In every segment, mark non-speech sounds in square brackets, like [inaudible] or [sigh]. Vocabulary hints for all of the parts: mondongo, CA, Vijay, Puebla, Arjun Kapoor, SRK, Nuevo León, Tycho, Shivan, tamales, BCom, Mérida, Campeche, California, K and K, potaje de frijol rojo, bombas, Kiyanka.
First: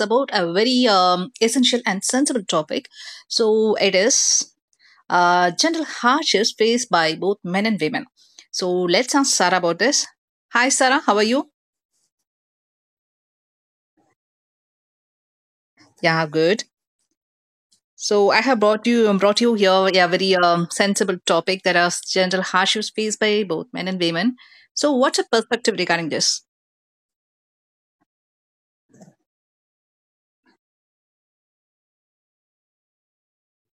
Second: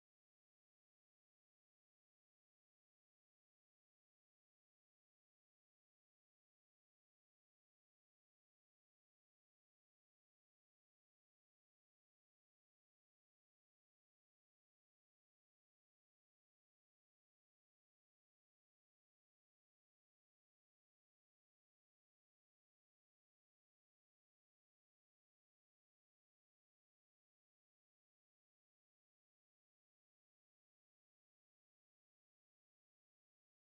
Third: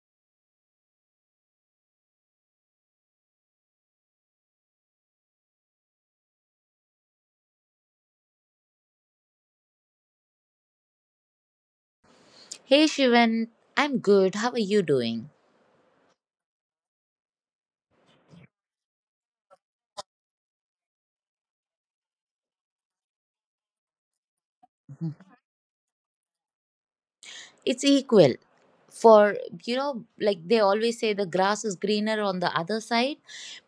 about a very essential and sensible topic. So it is general hardships faced by both men and women. So let's ask Sarah about this. Hi Sarah, how are you? Hey Shivan, I'm good. How are you doing? Yeah, good. So I have brought you here a very sensible topic that is general hardships faced by both men and women. So what's your perspective regarding this? It's equal for, like they always say the grass is greener on the other side.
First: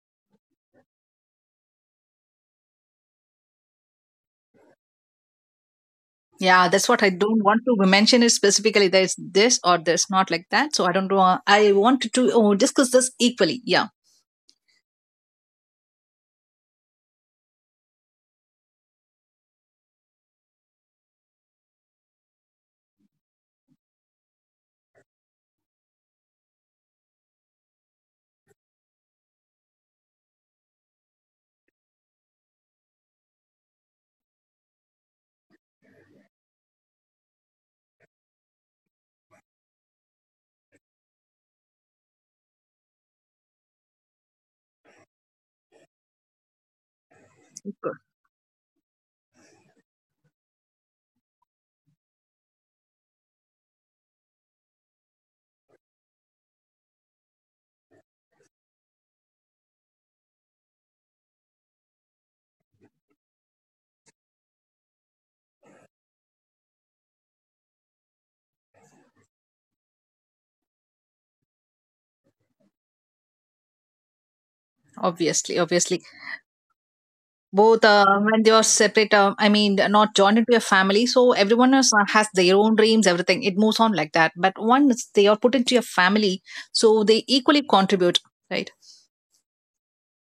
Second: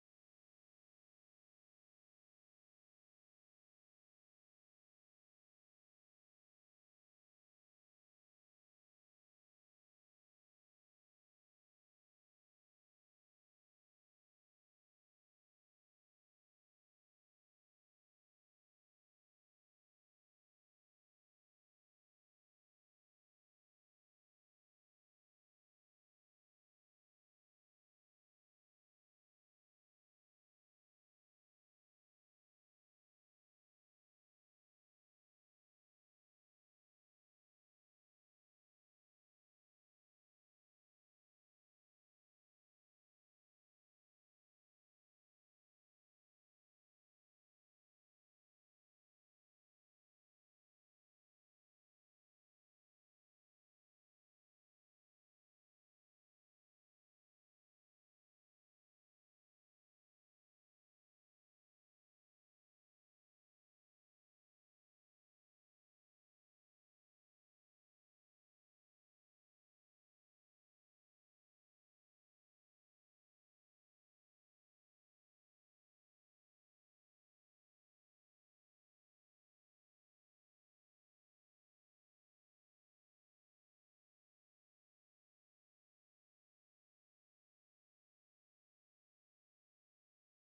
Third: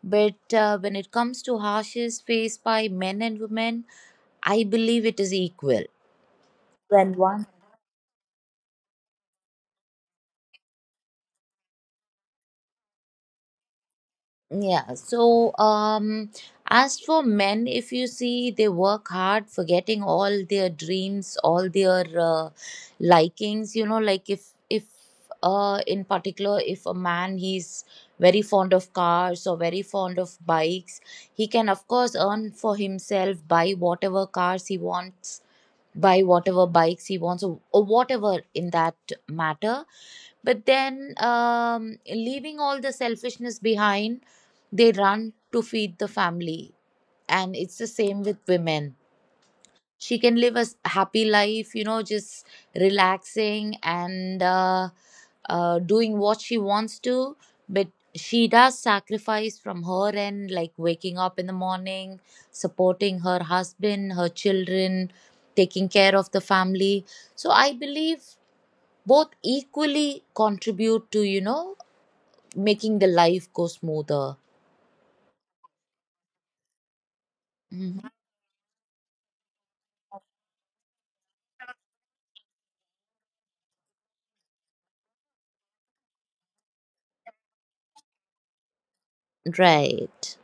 But when it comes to harshes faced by men and women, I believe it is equal. Yeah, that's what I When don't one want to mention it specifically. There's this or there's not like that. So I don't know. I wanted to discuss this equally. Yeah, Yeah, so as for men, if you see, they work hard, forgetting all their dreams, all their likings. Like if in particular, if a man he's very fond of cars or very fond of bikes, he can of course earn for himself, buy whatever cars he wants, buy whatever bikes he wants, or whatever in that matter. But then, leaving all the selfishness behind, they run to feed the family. And it's the same with women. She can live a happy life, just relaxing and doing what she wants to. But she does sacrifice from her end, like waking up in the morning, supporting her husband, her children, taking care of the family. So I believe both equally contribute to making the life go smoother. obviously, obviously. Both Mhm. When they are separate, I mean, not joined into a family. So everyone else has their own dreams, everything. It moves on like that. But once they are put into a family, so they equally contribute, right? Right.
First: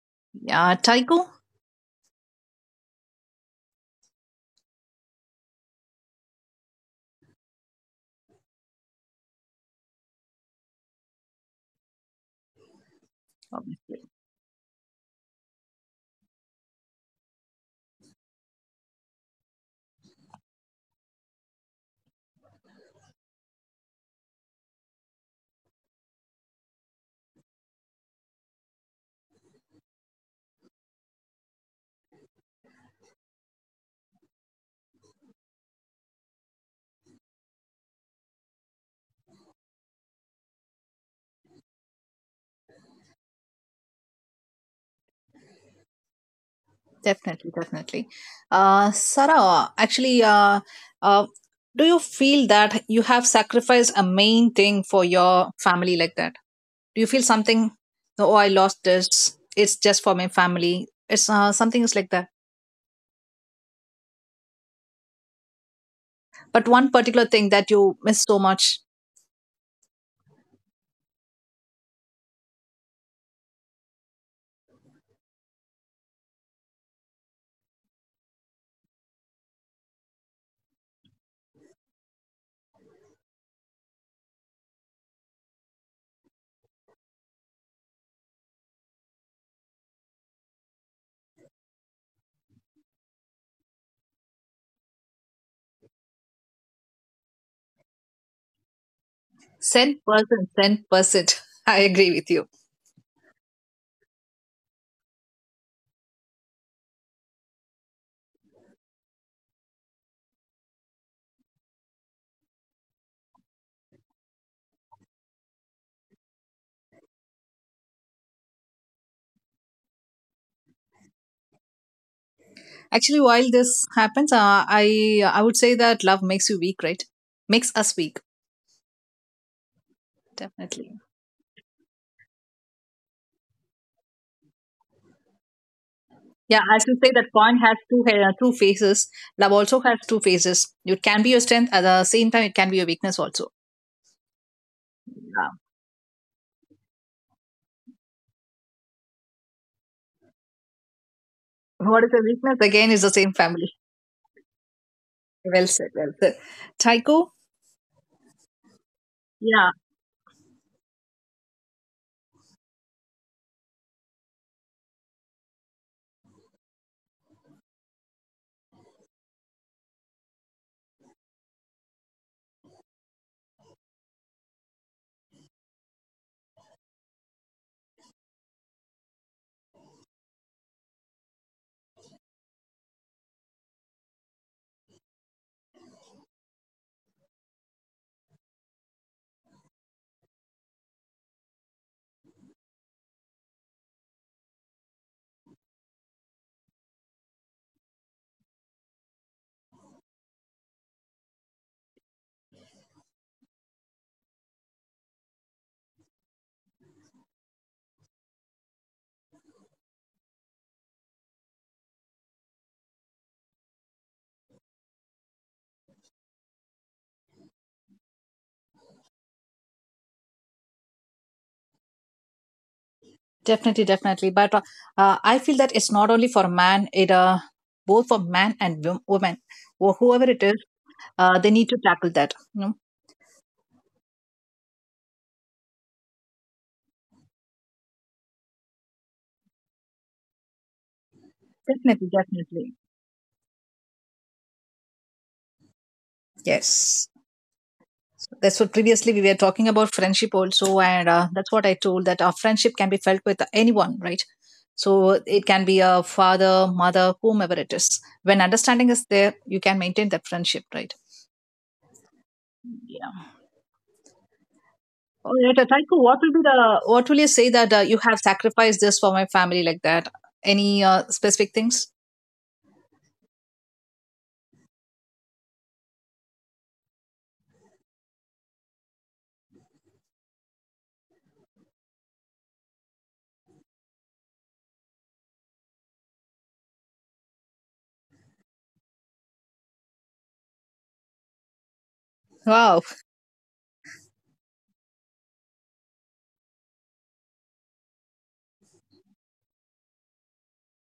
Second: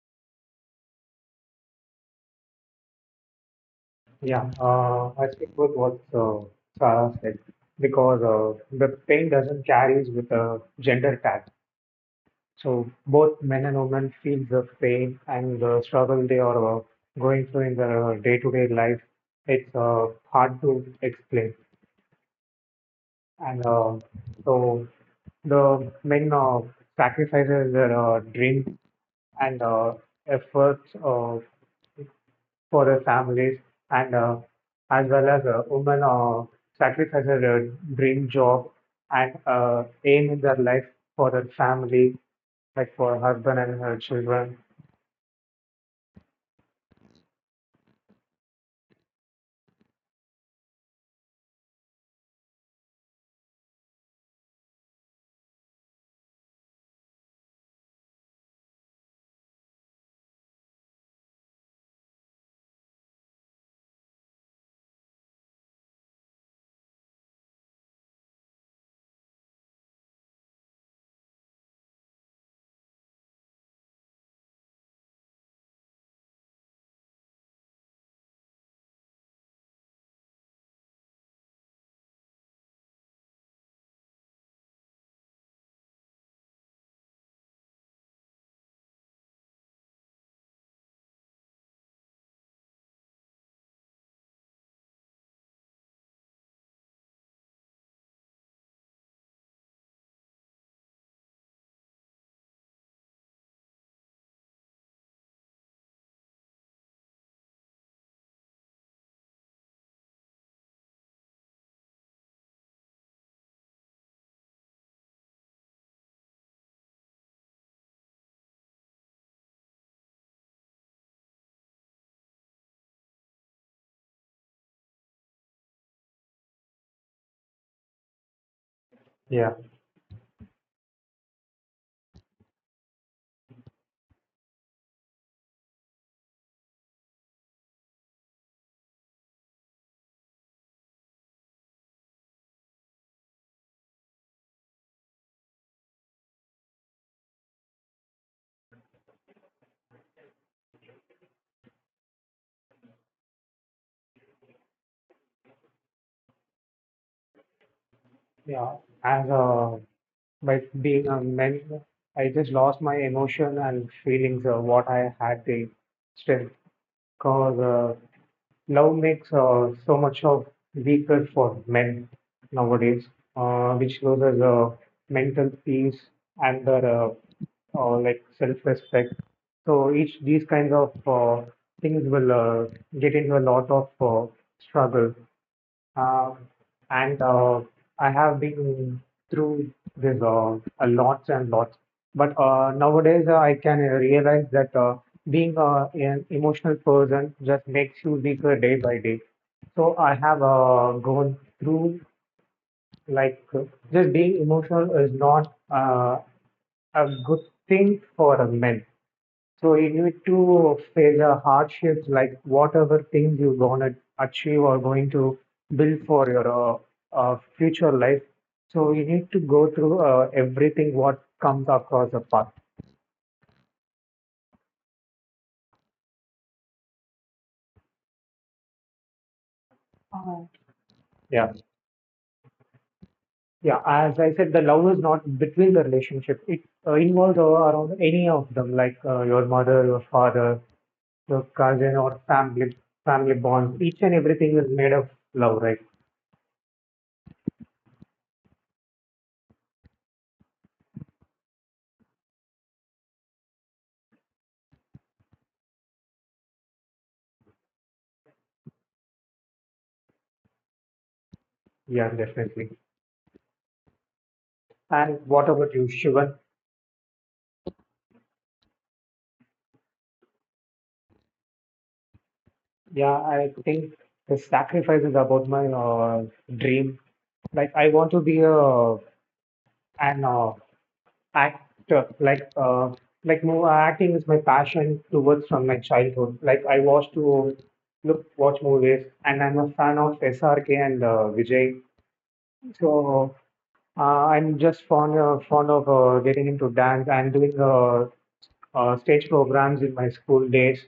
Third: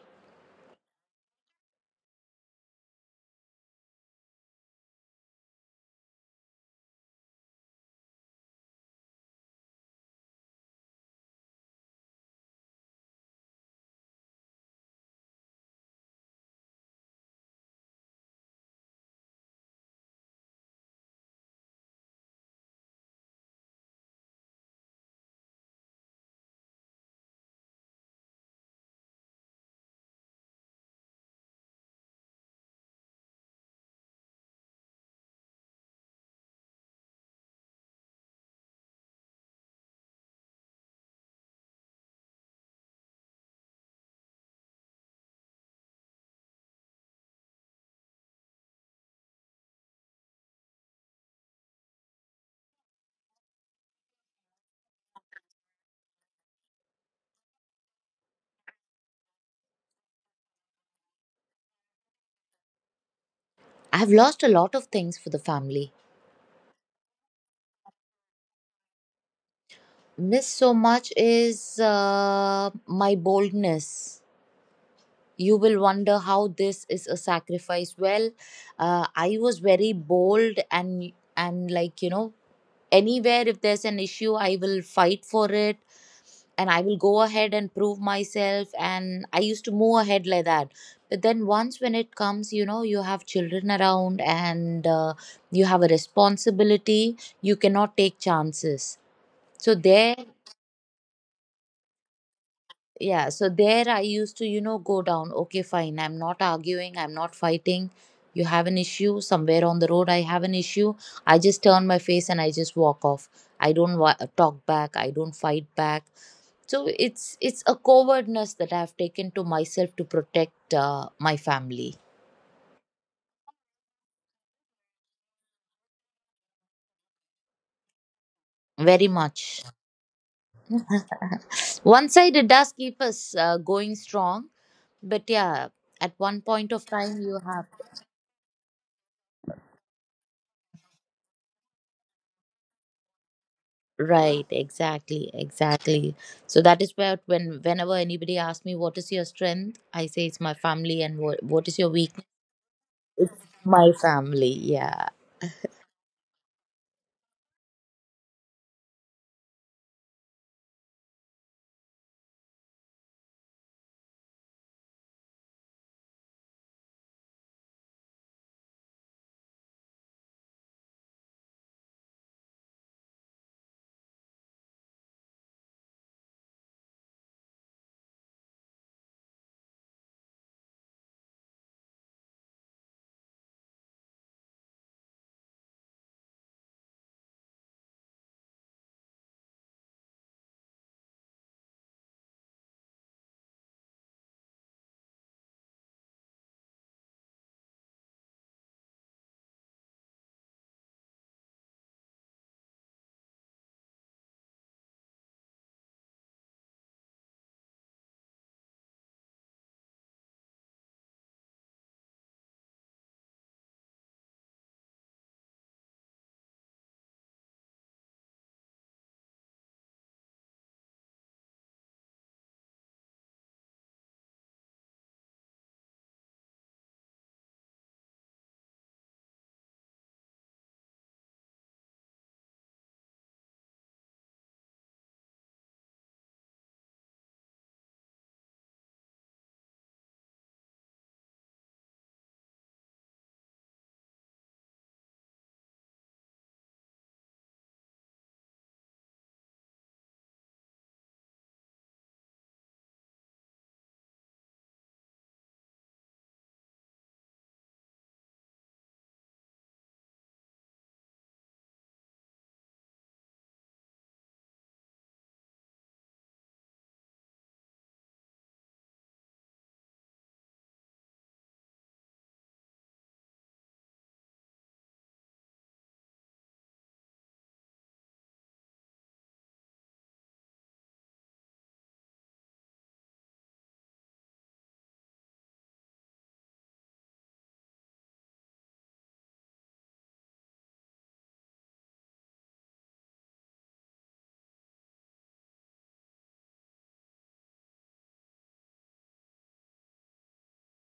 Yeah, Taiko? Yeah, I stick with what Sarah said because the pain doesn't carries with a gender tag. So both men and women feel the pain and the struggle they are going through in their day-to-day life. It's hard to explain, and so the men sacrifices their dreams and efforts. For the families and as well as women sacrifice their dream job and aim in their life for their family, like for husband and her children. Definitely, definitely. Sarah, actually, uh, do you feel that you have sacrificed a main thing for your family like that? Do you feel something? "No, oh, I lost this. It's just for my family. It's something is like that. I've lost a lot of things for the family. But one particular thing that you miss so much. Miss so much is my boldness. You will wonder how this is a sacrifice. Well, I was very bold, and like anywhere if there's an issue I will fight for it. And I will go ahead and prove myself. And I used to move ahead like that. But then once when it comes, you have children around and you have a responsibility, you cannot take chances. So ten there, percent, 10%. [laughs] I agree with you. yeah, so there I used to go down. Okay, fine. I'm not arguing, I'm not fighting. You have an issue somewhere on the road. I have an issue. I just turn my face and I just walk off. I don't talk back. I don't fight back. So it's a cowardness that I've taken to myself to protect my family. Actually, while this happens, I would say that love makes you weak, right? Makes us weak. Very Yeah, much. Definitely. One side it does keep us going strong, but yeah, at one Yeah, point I of should say time that you coin have. has two faces. Love also has two faces. It can be your strength at the same time. It can be your weakness also. Right, exactly, Yeah. exactly. So that is where whenever anybody asks me what is your strength, I say it's my family, and what is your What is a weakness. weakness? Again, is the same It's family. my family, yeah. [laughs] Well said. Well said. Tycho. yeah. As Yeah, By being a man, I just lost my emotion and feelings of what I had the strength because love makes so much of weaker for men nowadays, which loses mental peace and their like self-respect. So each these kinds of things will get into a lot of struggle. Uh, and I have been through this a lots and lots. But nowadays, I can realize that being an emotional person just makes you weaker day by day. So I have gone through like just being emotional is not a good thing for a man. So you need to face a hardships like whatever things you're gonna achieve or going to build for your future life. So you need to go through everything what comes across the path. definitely, definitely. But I feel that it's not only for man. It both for man and woman or whoever it is, they Yeah, need to tackle that. You know? yeah. As I said, the love is not between the relationship. It involves around any of them, like your mother, your father, your cousin, Definitely, or definitely. family bonds. Each and everything is made of love, right? Yes. That's what previously we were talking about friendship also, and that's what I told that our friendship can be felt with anyone, right? So it can be a father, mother, whomever it is. When understanding is there, you can maintain that friendship, right? Yeah, definitely. Yeah. And All what right, about you, Taiko, Shivan? What will you say that you have sacrificed this for my family like that? Any specific things? Yeah, I think the sacrifice is about my dream. Like I want to be a an actor. Like more acting is my passion towards from my childhood. Like I was to look watch movies, and I'm a fan of SRK and Vijay. Wow. So uh, I'm just fond of getting into dance and doing stage programs in my school days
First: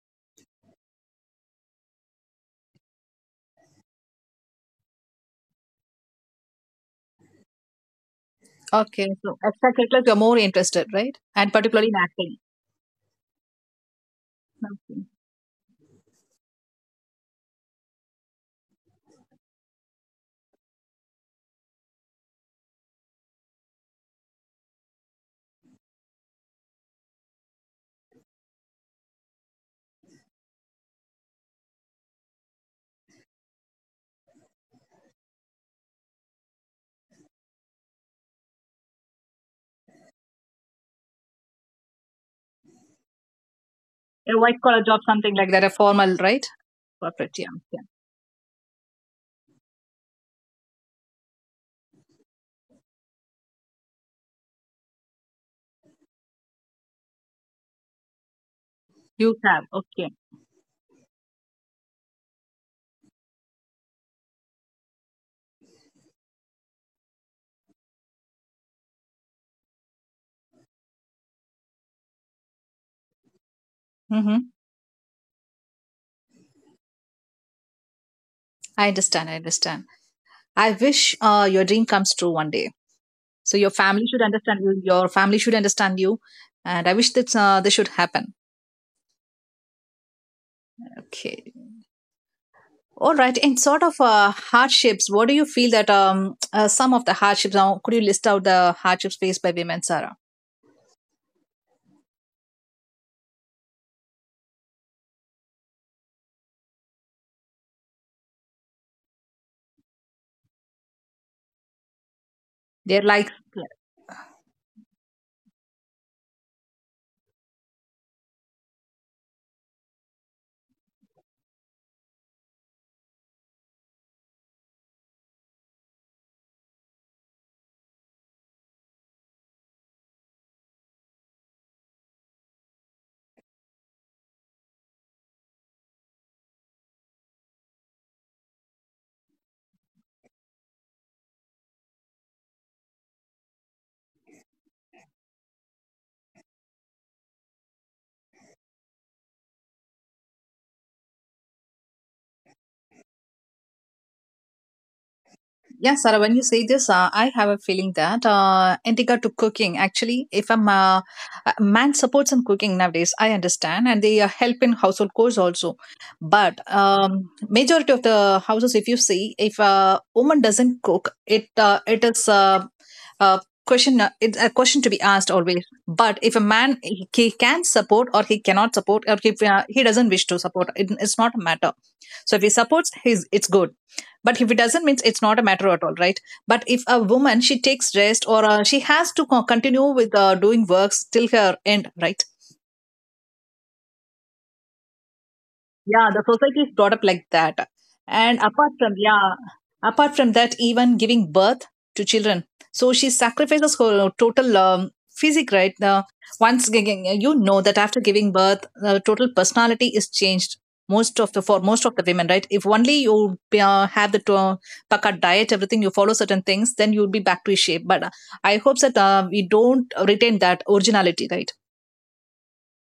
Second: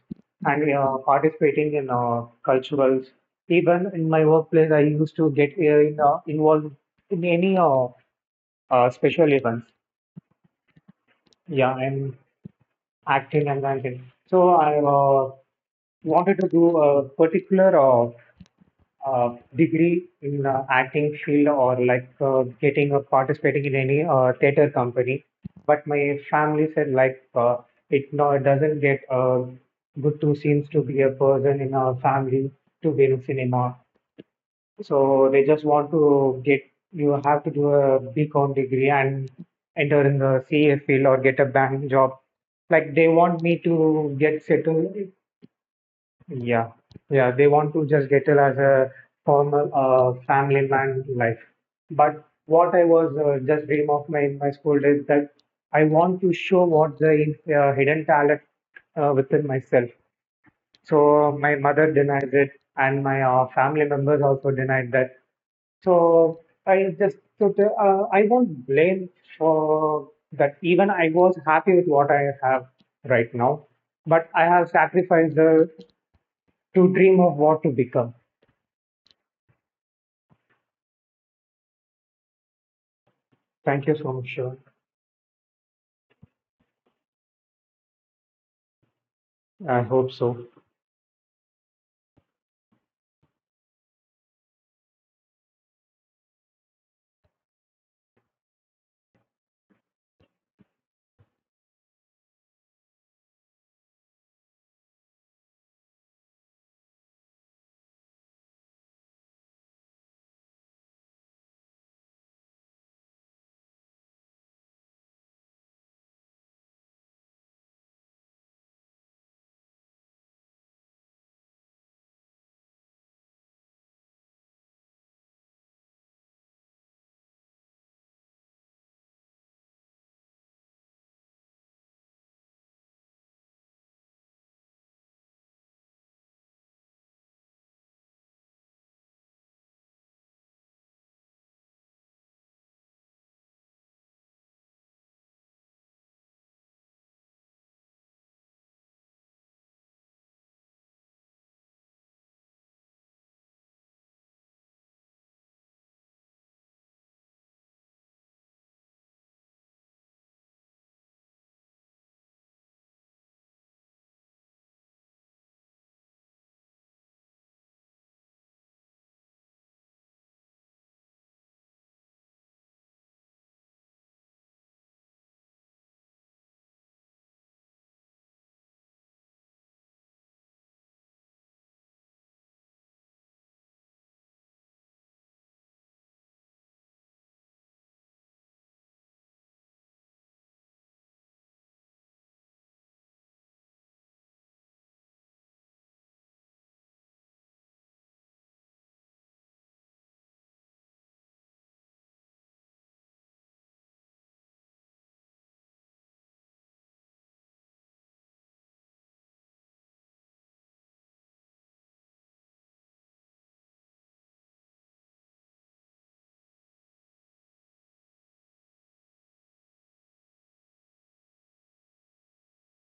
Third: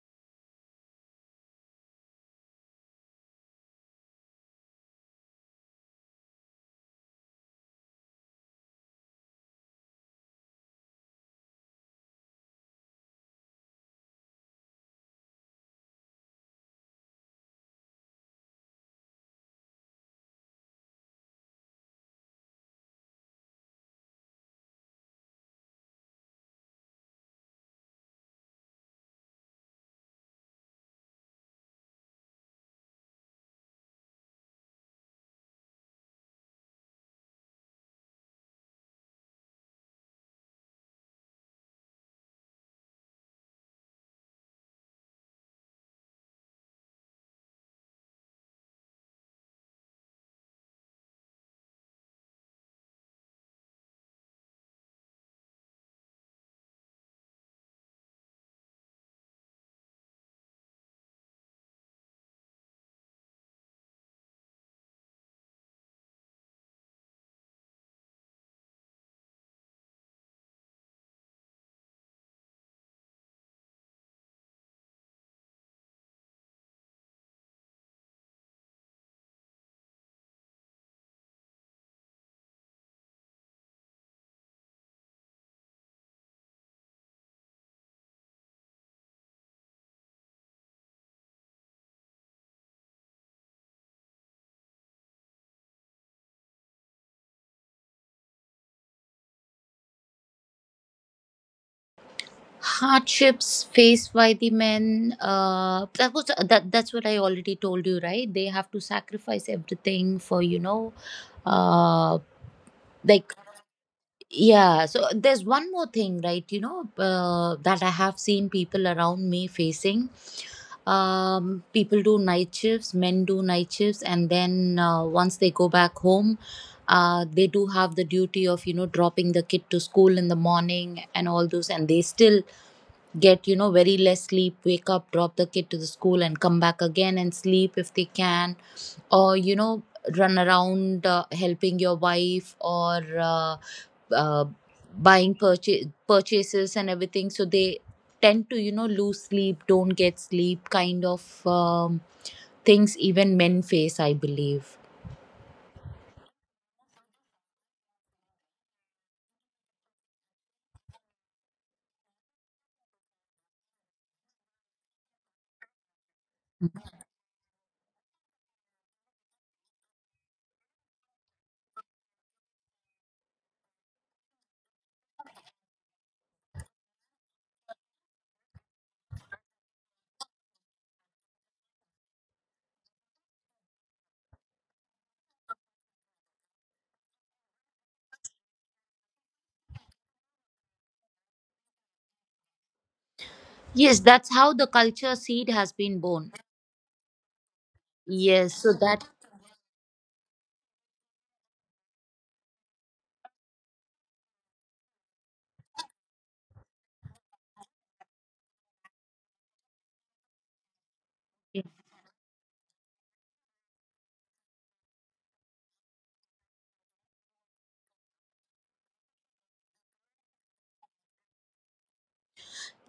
and participating in culturals. Even in my workplace, I used to get involved in any Okay. special So events. extracurriculars, you're more interested, right? And Yeah, particularly in I'm acting. acting and dancing. So I Okay. Wanted to do a particular degree in acting field or like getting or participating in any theater company. But my family said like it no it doesn't get good two scenes to be a person in a family to be in cinema. So they just want to get you have to do a BCom degree and enter in the CA field or get a bank job. Like they want me to A get white collar settled. job, something like that, a formal, right? Yeah, yeah, Corporate, they yeah. want to just get it as a formal family man life. But what I was just dream of my in my school days that I want to show what the hidden talent You within have. myself. Okay. So my mother denied it, and my family members also denied that. So I just took. I won't blame for that. Even I was happy with what I have right now, but I Mm-hmm. have sacrificed the to dream of what to become. I understand. I understand. I wish your dream comes true one day. So your Thank you family so should much, sure. understand you. Your family should understand you, and I wish that this should happen. I hope so. Okay. All right. And sort of hardships. What do you feel that some of the hardships? Now, could you list out the hardships faced by women, Sarah? Hardships faced by the men, that was that that's what I already told you, right. They have to sacrifice everything for. uh They're like. like, yeah, so there's one more thing, right? That I have seen people around me facing. People do night shifts, men do night shifts, and then once they go back home, they do have the duty of dropping the kid to school in the morning and all those, and they still get very less sleep, wake up, drop the kid to the school and come back again and sleep if they can, or run around helping your wife or uh, buying purchases and everything. So they tend to lose sleep, don't get sleep, kind of things, even men face, I believe. Yeah, Sarah, when you say this, I have a feeling that in regard to cooking, actually, if a a man supports in cooking nowadays, I understand, and they help in household chores also. But majority of the houses, if you see, if a woman doesn't cook, it is a question. It's a question to be asked always. But if a man he can support or he cannot support or if he doesn't wish to support, it, it's not a matter, so if he supports, it's good. But if it doesn't, means it's not a matter at all, right? But if a woman she takes rest or she has to continue with doing works till her end, right? Yes, that's how the culture seed has been Yeah, the born. society is brought up like that. And Yes, apart so from that. yeah, apart from that, even giving birth to children, so she sacrifices her total physique. Right now, once you know that after giving birth, the total personality is changed. Most of the For most of the women, right? If only you have the paka diet, everything you follow certain things, then you'll be back to shape. But I hope that we don't retain that originality, right?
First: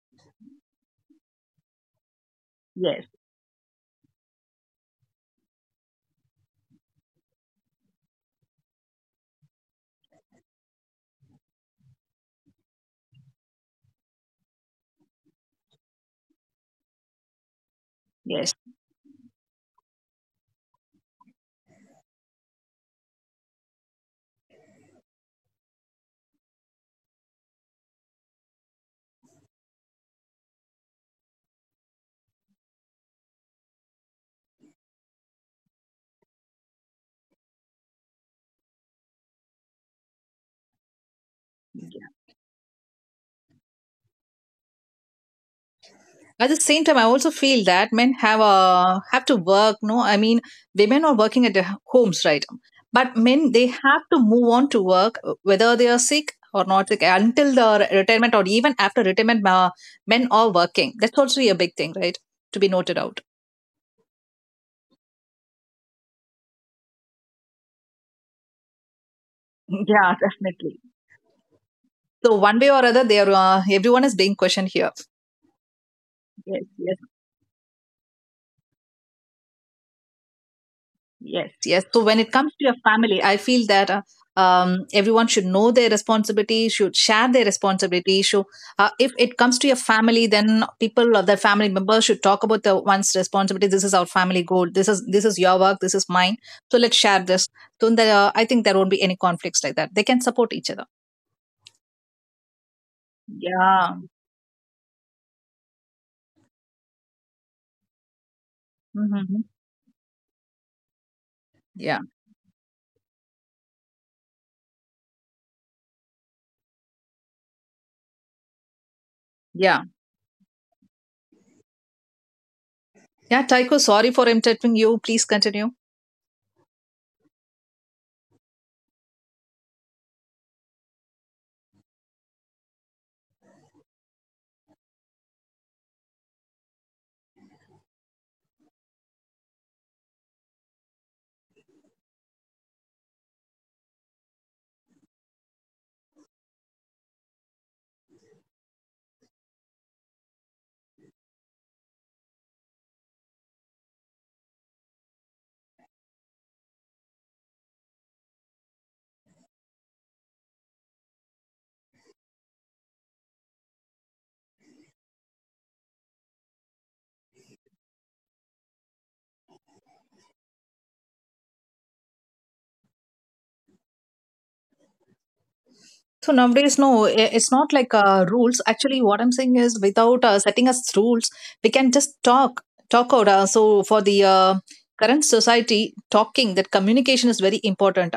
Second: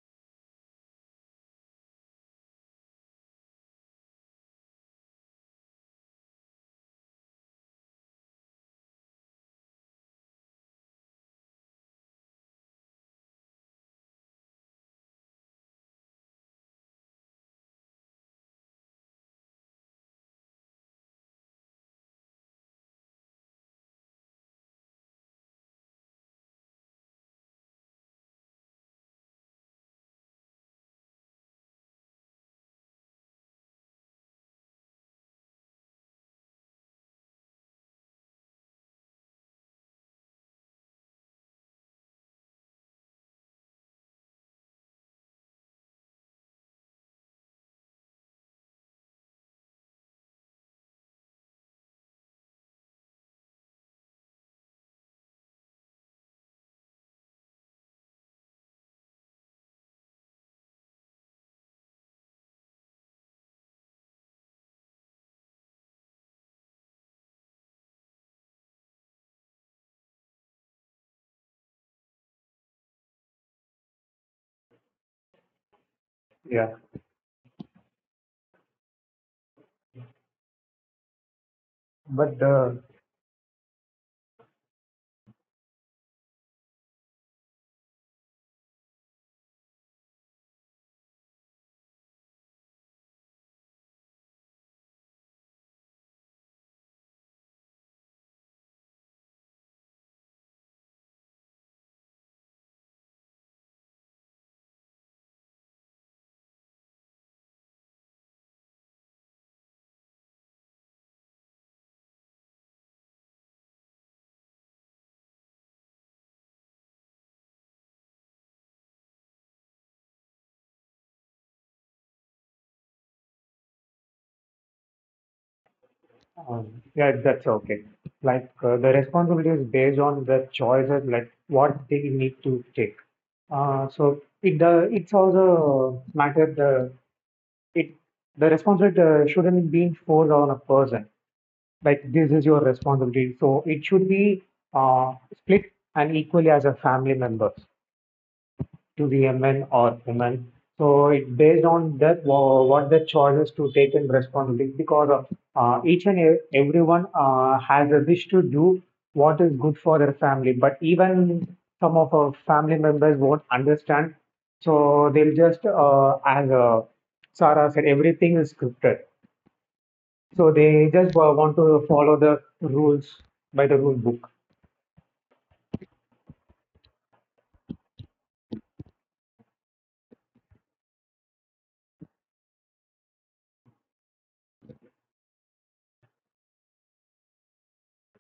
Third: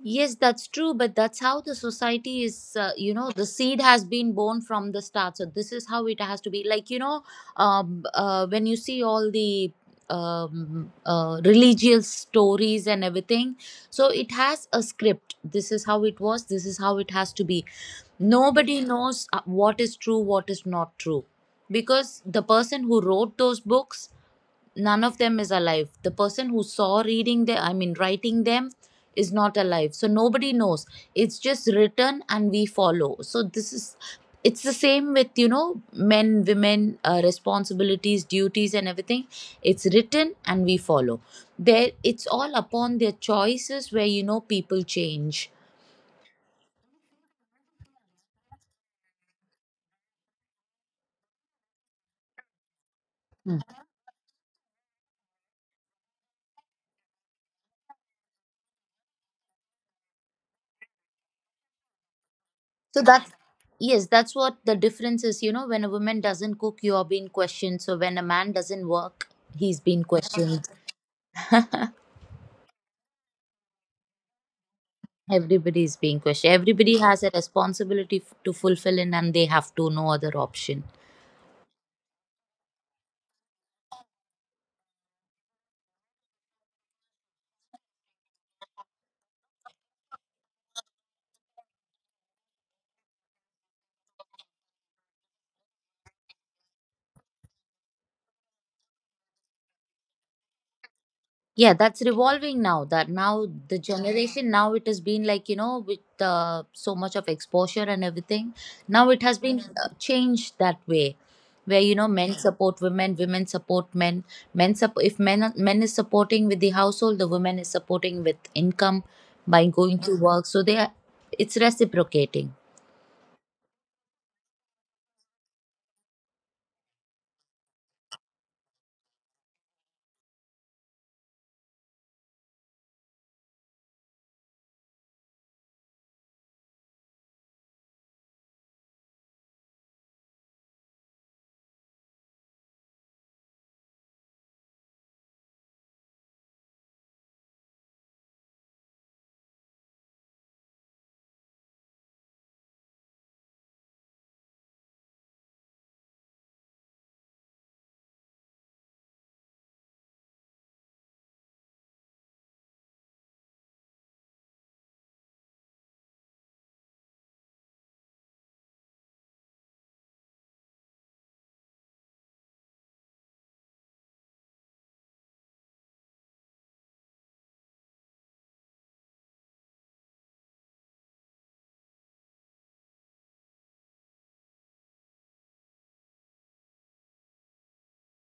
Yes, that's true, but that's how the society is, Yes, the seed has been born from the start. So this is how it has to be. Like, when you see all the religious stories and everything, so it has a script. This is how it was, this is how it has to be. yes. Nobody knows what is true, what is not true. Because the person who wrote those books, none of them is alive. The person who saw reading them, I mean writing them, is not alive, so nobody knows. It's just written and we follow, so this is. It's the same with, men, women, responsibilities, duties and everything. It's written and we follow. There it's all upon their choices, where people change. At the same time, I also feel that men have to work. No, I mean women are working at their homes, right? But men Mm. they have to move on to work whether they are sick or not sick until the retirement or even after retirement. Men are working. That's also a big thing, right? To be noted So out. that's. Yes, that's what the difference is. When a woman doesn't cook, you are being questioned. So when a man doesn't work, he's being Yeah, questioned. definitely. So one way or other, they are everyone is being questioned here. Everybody is being questioned. Yes, Yeah, Everybody yes. has a responsibility to fulfill in, and they have to, no other option. Yes, yes. So when it but comes to uh, your family, I feel that everyone should know their responsibility, should share their responsibility. So if it comes to your family, then people or their family members should talk about the one's responsibility. This is our family goal. This is your work. This is mine. So let's share this. So there, I think there won't be any conflicts like that. They can support each other. Yeah, that's revolving now. That now the Yeah. generation now it has been like, with so much of exposure and everything. Now it has Hmm. been changed that way, where Yeah. Men support women, women support men. Men sup- if men are- men is supporting with the household, the woman is supporting with income by Yeah. going to work. So they are, it's reciprocating. Yeah. Tycho, sorry for interrupting you. Please continue. um, yeah, that's okay. Like the responsibility is based on the choices, like what they need to take. So it's also matter it the responsibility shouldn't be forced on a person. Like this is your responsibility, so it should be split and equally as a family member to the men or women. So it based on that what the choices to take and responsibility because each and everyone has a wish to do what is good for their family. But even some of our family members won't understand, so they'll just as Sarah said, everything is scripted. So they just want to follow the rules by the rule book. So nowadays, no, it's not like rules. Actually, what I'm saying is, without setting us rules, we can just talk out. So for the current society, talking that communication is very important.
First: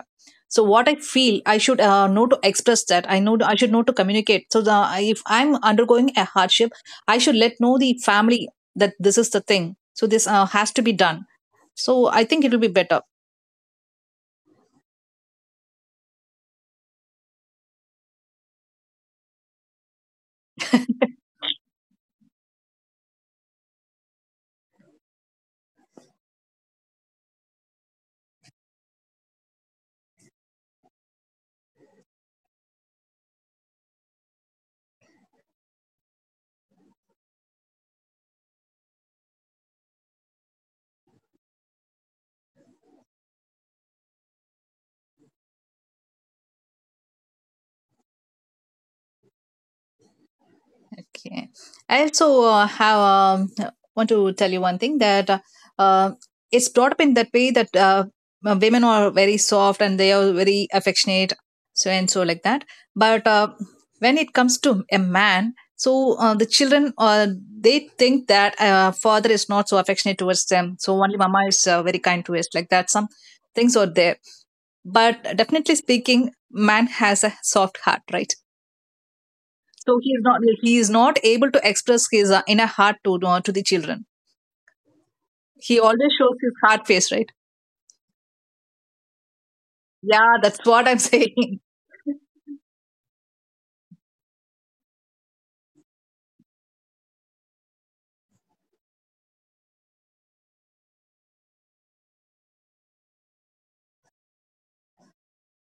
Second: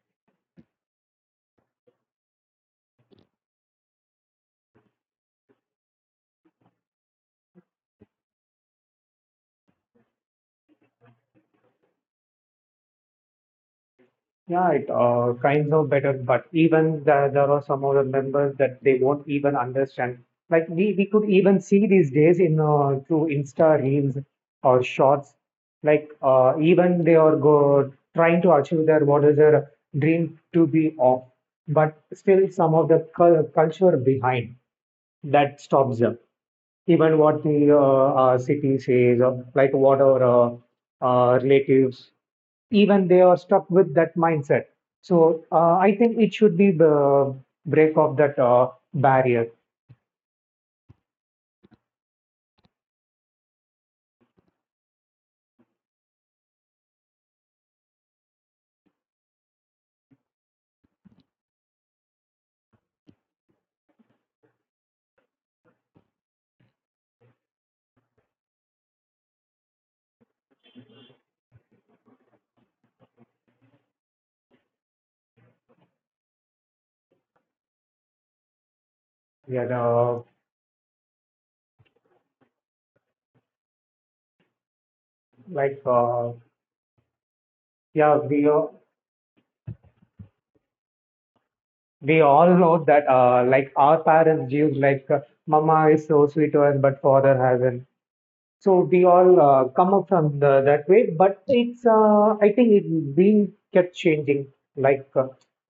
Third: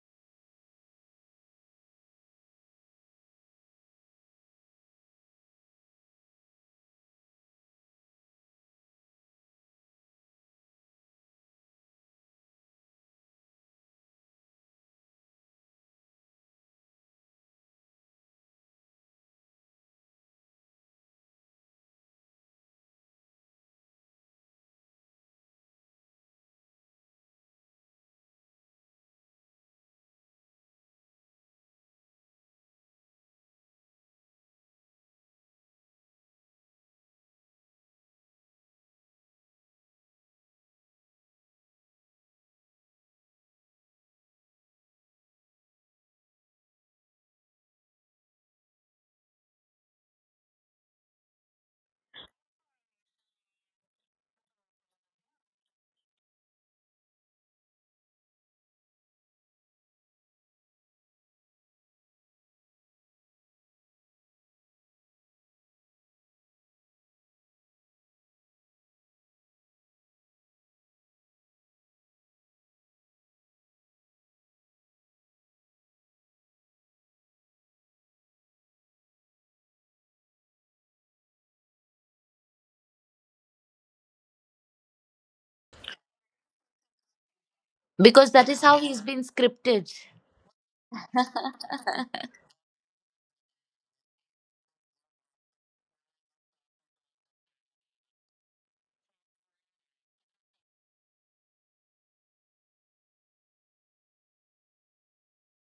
So what I feel, I should know to express that. I know I should know to communicate. So if I'm undergoing a hardship, I should let know the family that this is the thing. So this has to be done. So I think it will be better. Yeah, it kind of better, but even there, there are some other members that they won't even understand. Like we could even see these days in through Insta reels or shorts. Like even they are go trying to achieve their what is their dream to be of, but still some of the culture behind that stops them. Even what the city says, or like what our relatives even they are stuck with that mindset. So I think it should be the break of that barrier. Okay. I also have want to tell you one thing that uh, it's brought up in that way that women are very soft and they are very affectionate, so and so like that. But when it comes to a man, so the children they think that father is not so affectionate towards them, so only mama is very kind to us like that. Some things are there, but definitely speaking, man has a soft heart, right? Yeah, So know, he is not able to express his inner heart to to the children. He like always uh, shows his hard face, right? yeah, Because that we is how all- he's been scripted. Yeah, that's what I'm saying. [laughs] we all know that like our parents give like mama is so sweet to us, but father has an. So we all come up from the, that way, but it's I think it been kept changing. Like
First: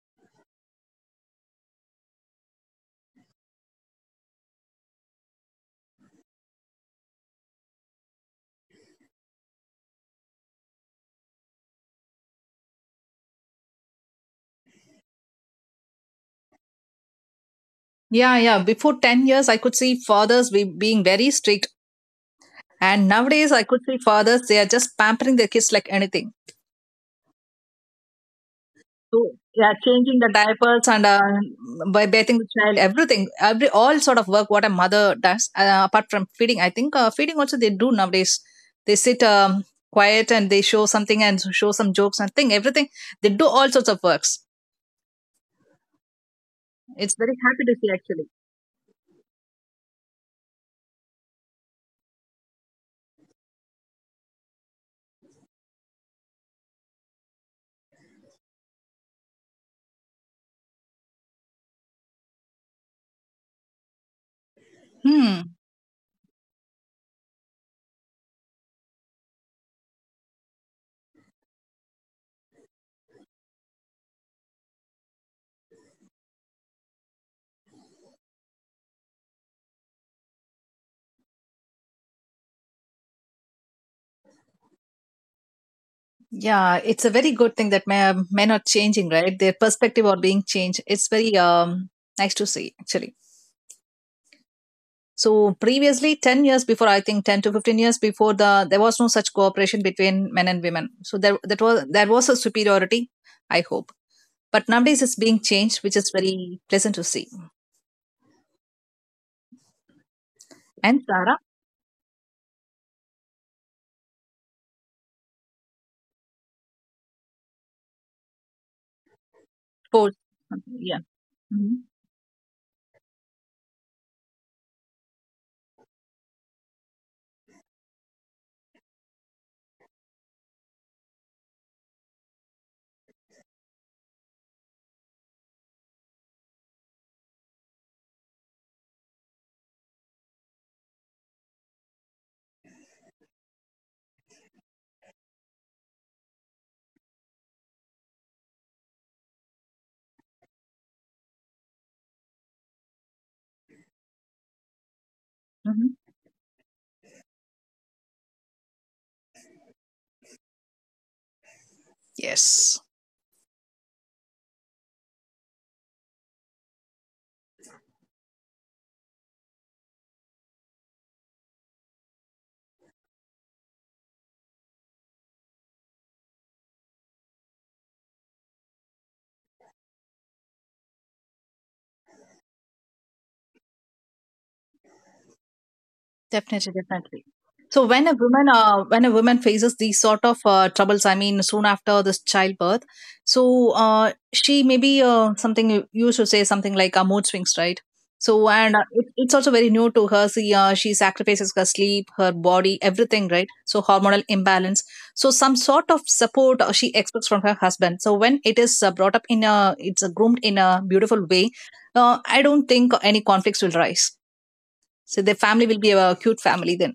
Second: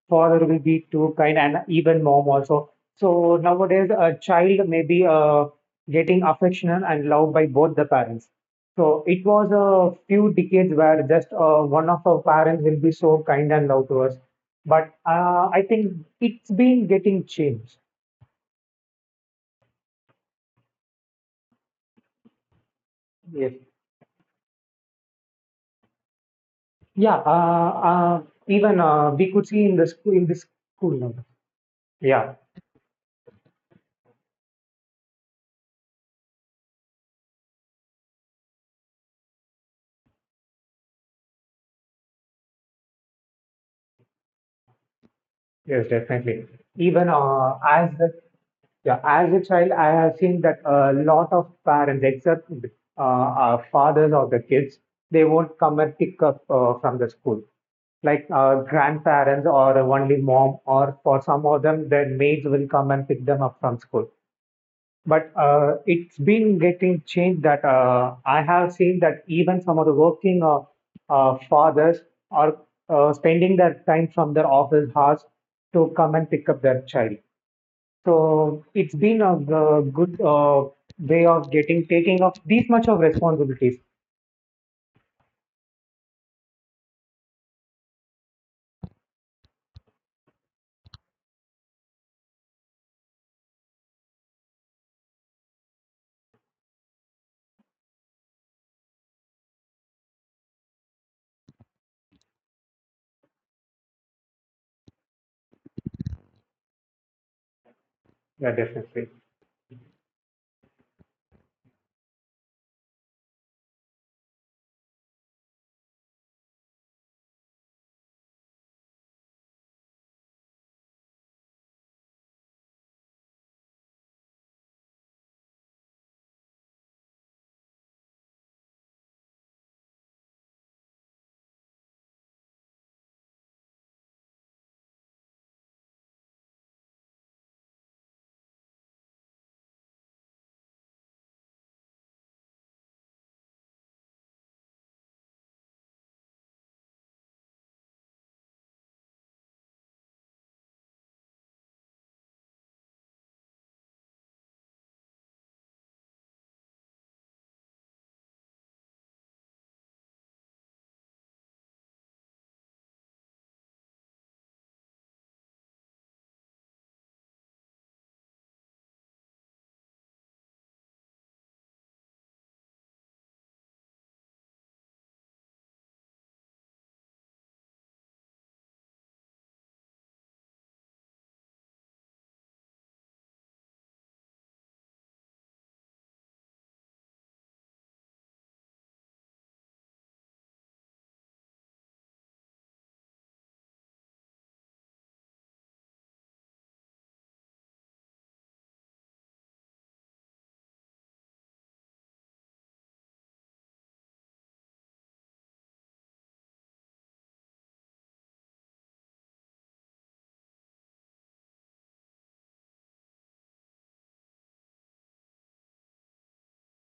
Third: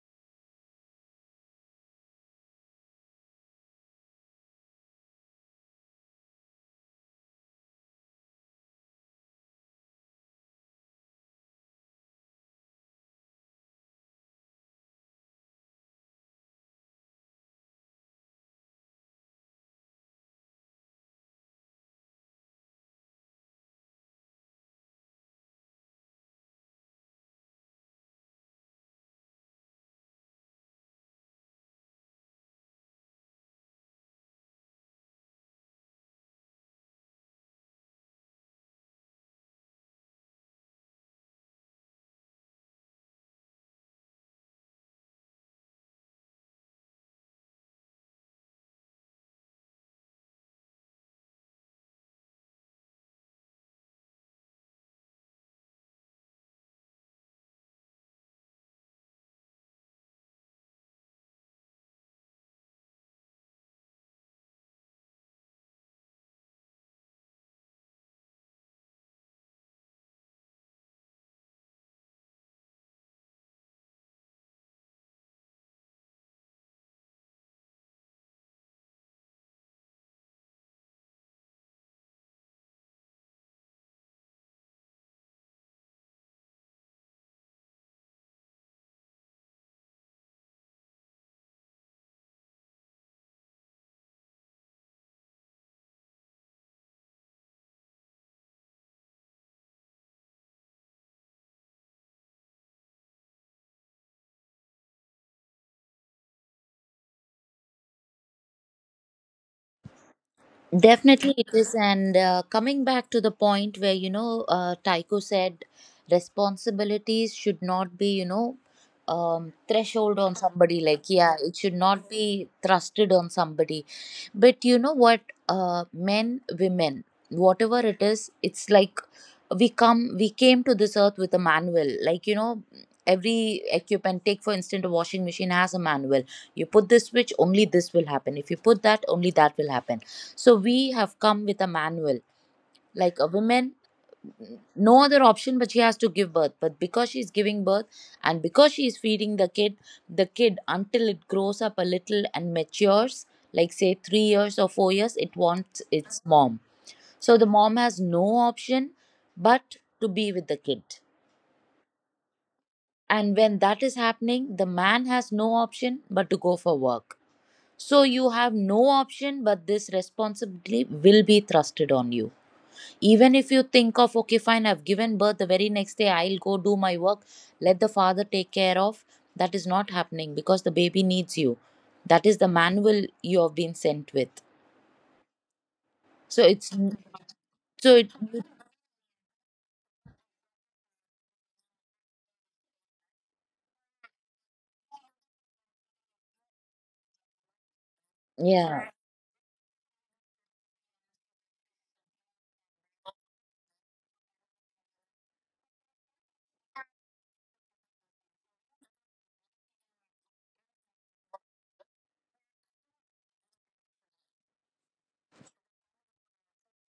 father will be too kind, and even mom also. So nowadays, a child may be getting affectionate and loved by both the parents. So it was a few decades where just one of our parents will be so kind and love to us, but I think it's been getting changed. Yeah, yeah. Before 10 years, I could see being very strict, and nowadays Yes. I could see fathers they are just pampering their kids like anything. Yeah, even So we could see yeah, in the school changing in the this diapers school and now. By Yeah, bathing the child, everything, every all sort of work what a mother does. Apart from feeding, I think feeding also they do nowadays. They sit quiet and they show something and show some jokes and thing. Everything they do all sorts of works. yes, definitely. Even It's very happy to see as the actually. yeah, as a child, I have seen that a lot of parents, except our fathers of the kids, they won't come and pick up from the school. Like grandparents or only mom, or for some of them, their maids will come and pick them up from school. But Hmm. It's been getting changed that I have seen that even some of the working fathers are spending their time from their office hours to come and pick up their child. So it's been a, good way of getting taking off these much of responsibilities. Yeah, it's a very good thing that men are changing, right? Their perspective are being changed. It's very nice to see actually. So previously, 10 years before, I think 10 to 15 years before the, there was no such cooperation between men and women. So there, there was a superiority, I hope. But nowadays it's being changed, which is very pleasant to see. Yeah, definitely. And Definitely Sarah, it is. And coming back to the point where, Tycho said responsibilities should not be, of course. threshold on somebody. Yeah. Like, yeah, it should Mhm. not be thrusted on somebody. But you know what? Men, women, whatever it is, it's like we came to this earth with a manual. Like, every equipment, take for instance, a washing machine has a manual. You put this switch, only this will happen. If you put that, only that will happen. So we have come with a manual. Like a woman, no other option but she has to give birth. But because she's giving birth and because she is feeding the kid until it grows up a little and matures, like say 3 years or 4 years, it wants Mhm. its mom. So the mom has no option but to be with the kid. Yes. And when that is happening, the man has no option but to go for work. So you have no option, but this responsibility will be thrusted on you. Even if you think of, okay, fine, I've given birth, the very next day I'll go do my work, let the father take care of. That is not happening, because the baby needs you. That is the manual you have been sent with. So Definitely, it's. definitely. So So when it. a woman, faces these sort of troubles, I mean, soon after this childbirth, so she maybe something you should say something like mood swings, right? So and Yeah, it's also very new to her. She sacrifices her sleep, her body, everything, right? So hormonal imbalance. So some sort of support she expects from her husband. So when it is brought up it's groomed in a beautiful way. I don't think any conflicts will rise. So the family will be a cute family then.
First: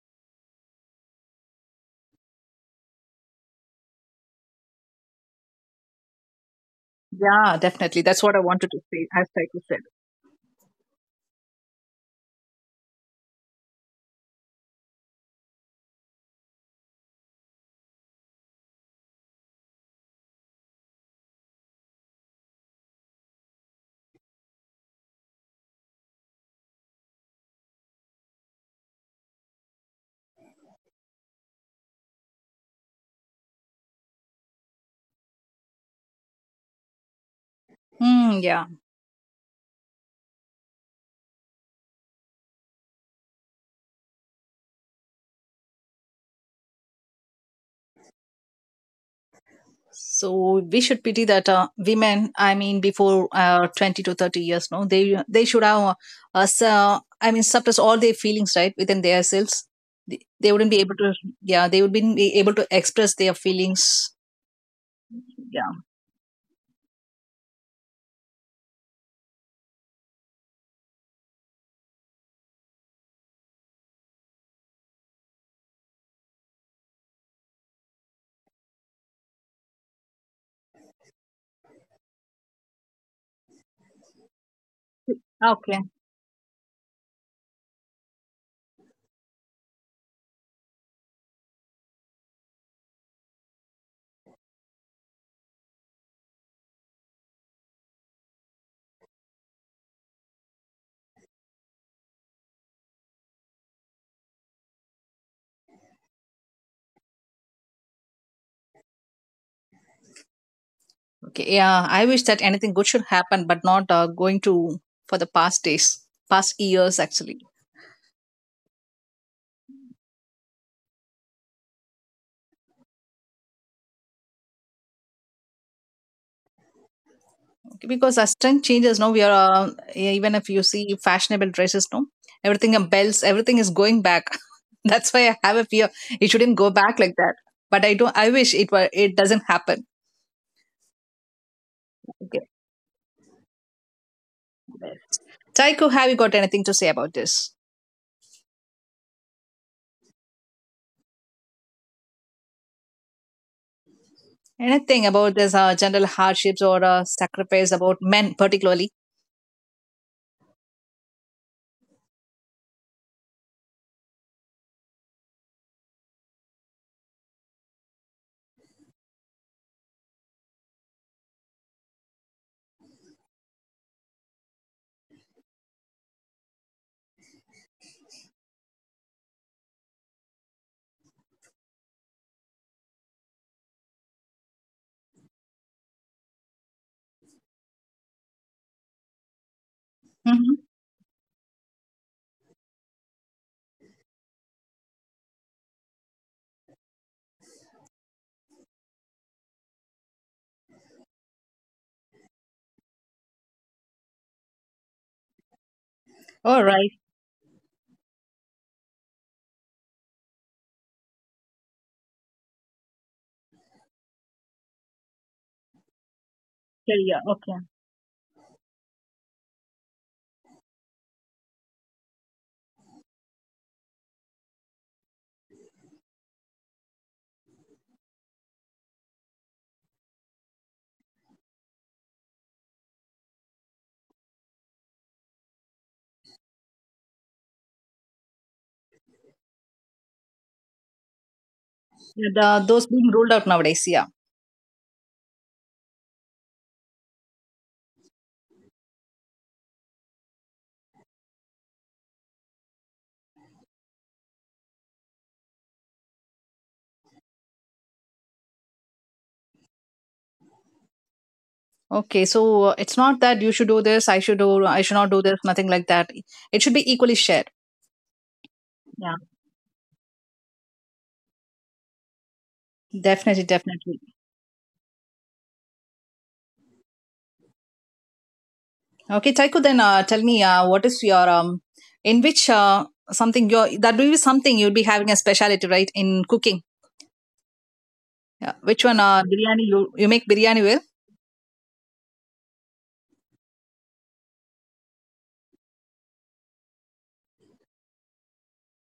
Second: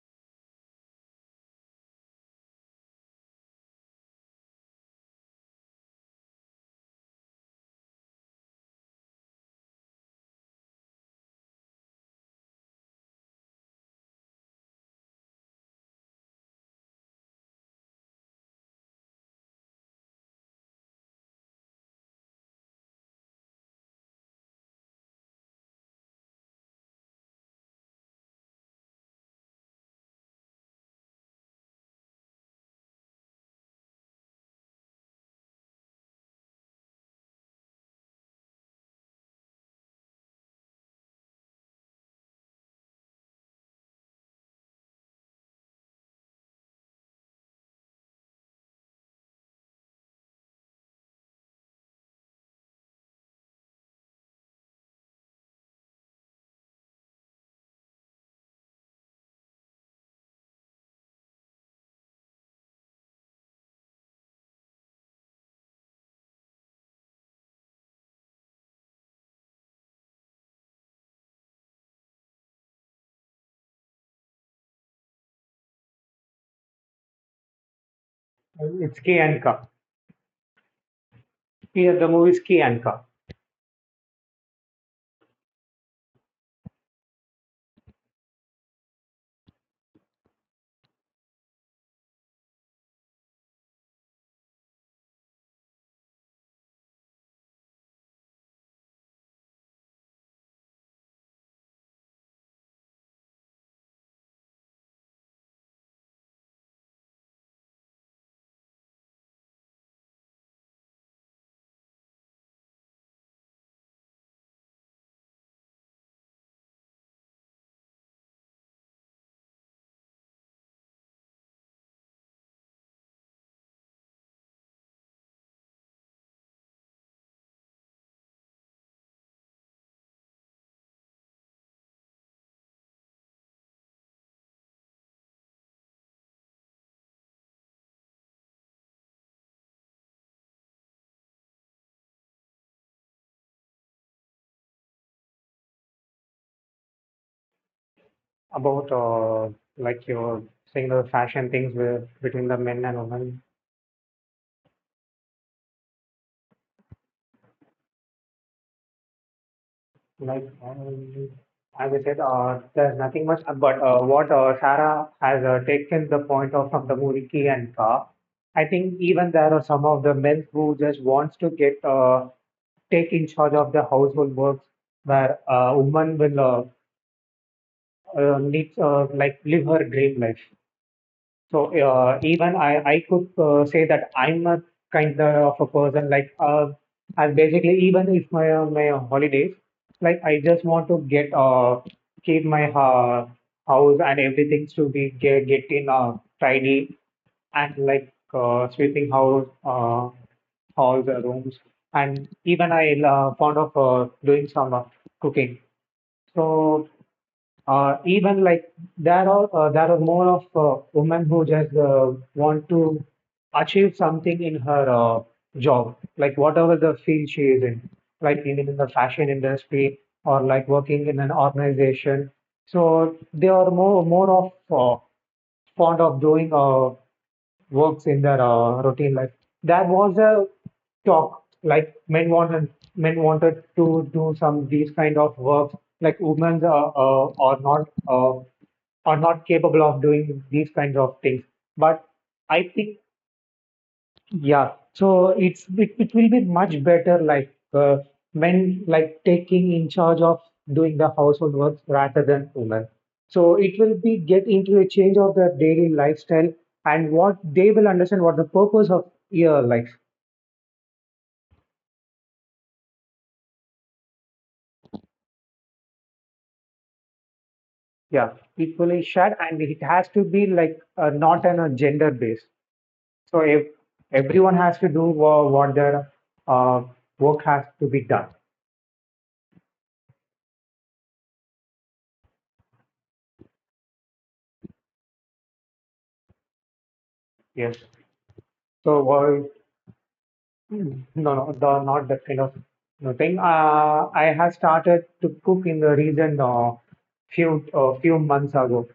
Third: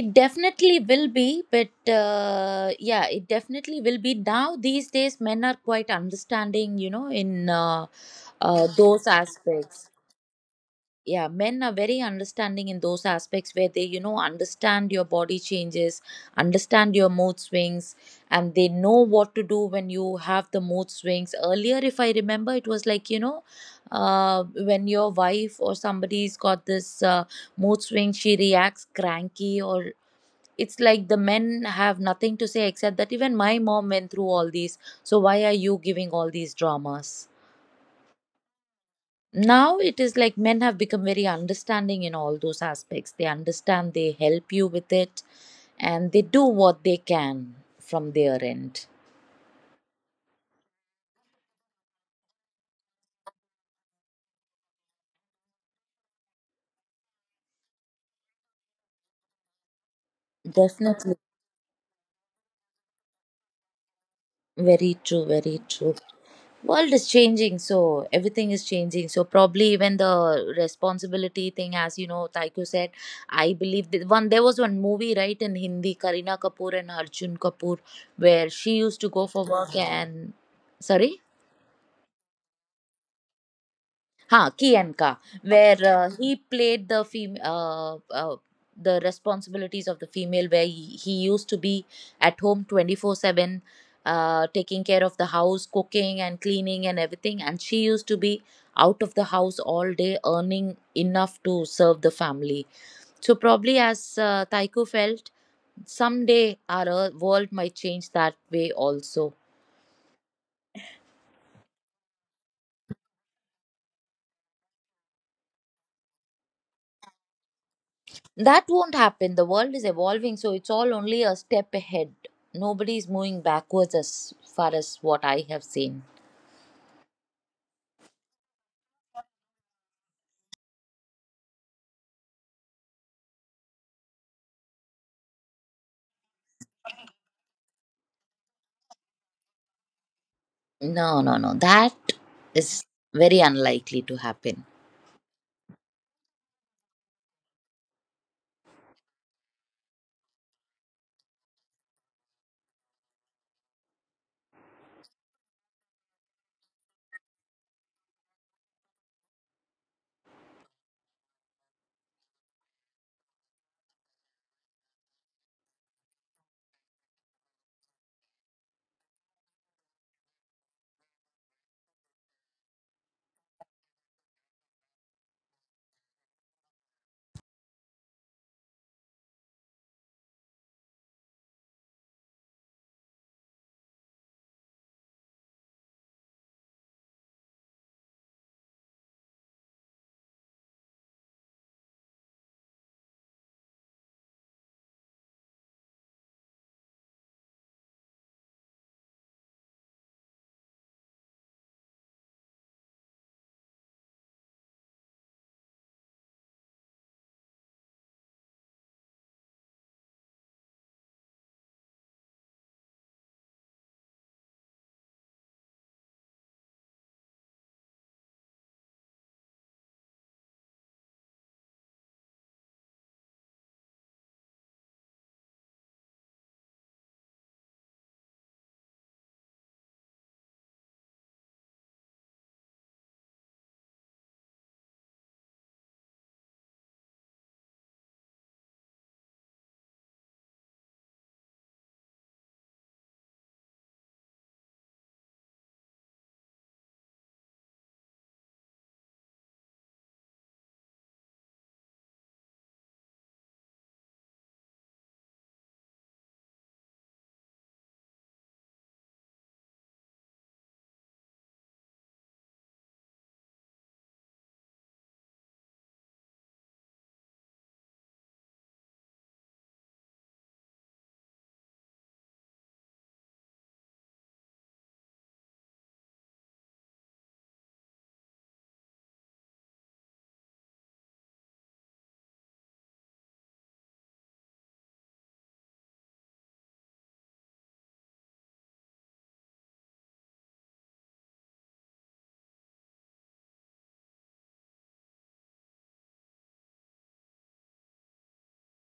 it definitely will be, but yeah, it definitely will be. Now these days men are quite understanding, in Yeah, definitely. That's what I wanted to those say. Hashtag you said. aspects. Yeah, men are very understanding in those aspects, where they understand your body changes, understand your mood swings, and they know what to do when you have the mood swings. Earlier if I remember, it was like, uh, when your wife or somebody's got this mood swing, she reacts cranky, or it's like the men have nothing to say except that, even my mom went through all these, so why are you giving all these dramas. Hmm. Yeah. Now it is like men have become very understanding in all those aspects. They understand, they help you with it, and they do what they can from their end. So we should pity that women. I mean, before 20 to 30 years, no, they should have I mean, suppress all their feelings right within their selves. They wouldn't be able to. Definitely. Yeah, they would be able to express their feelings. Very true, very Yeah. true. World is changing, so everything is changing. So probably even the responsibility thing, as you know, Taiko said. I believe that one, there was one movie, right, in Hindi, karina kapoor and Arjun Kapoor, where she It's used to K go and for K. work and. Sorry. Yeah, the movie is K and K. Ha, Kiyanka, where Okay. He played the the responsibilities of the female, where he used to be at home 24/7, taking care of the house, cooking and cleaning and everything. And she used to be out of the house all day, earning enough to serve the family. So probably as Taiko felt, someday our world might change that way also. Okay. Yeah. I wish that anything good should happen, but not going to for the past days, past years actually. That won't happen. The world is evolving, so it's all only a step ahead. Nobody is moving backwards as far as what I have seen. Because our strength changes, no, we are yeah, even if you see fashionable dresses, no, everything, belts, everything is going back. [laughs] That's why I have a fear. It shouldn't go back like that, but I don't, I wish it were, it doesn't happen. No, no, no. That Okay. is very unlikely to happen. Taiko, have you got anything to say about this? About like your saying the fashion things with, between the men and women. Anything about this general hardships or sacrifice about men particularly? Like as I said, there's nothing much. But what Sarah has taken the point of from the movie Key and Ka, I think even there are some of the men who just wants to get take in charge of the household works, where a woman will need like live her dream life. So even I could say that I'm a kind of a person like as basically even if my my holidays like I Mm-hmm. just want to get keep my house and everything to be get in tidy and like sweeping house halls rooms and even I fond of doing some cooking. All right. So even there are more of women who just want to achieve something in her job, like whatever the Yeah. Yeah, field she okay. is in, like in the fashion industry or like working in an organization. So they are more more of fond of doing works in their routine life. There was a talk like men wanted to do some these kind of works like women are not capable of doing these kinds of things. But Yeah, the, I those think being ruled out nowadays. Yeah. yeah, so it will be much better like when like taking in charge of doing the household work rather than women. So it will be get into a change of their daily lifestyle and what they will understand what the purpose of your life. Okay, so it's not that you should do this, I should do, I should not do this, nothing like that. It should be equally shared. Yeah, equally Yeah. shared and it has to be like not on a gender base. So Definitely, if definitely. everyone has to do what their uh, work has to be done. Okay, Taiko, then tell me, what is your in which something your that will be something you'll be having a specialty, right? In cooking, Yes. yeah. Which one? So uh, Biryani. You make biryani well? mm, no, no, the, not that kind of no thing. I have started to cook in the recent few months ago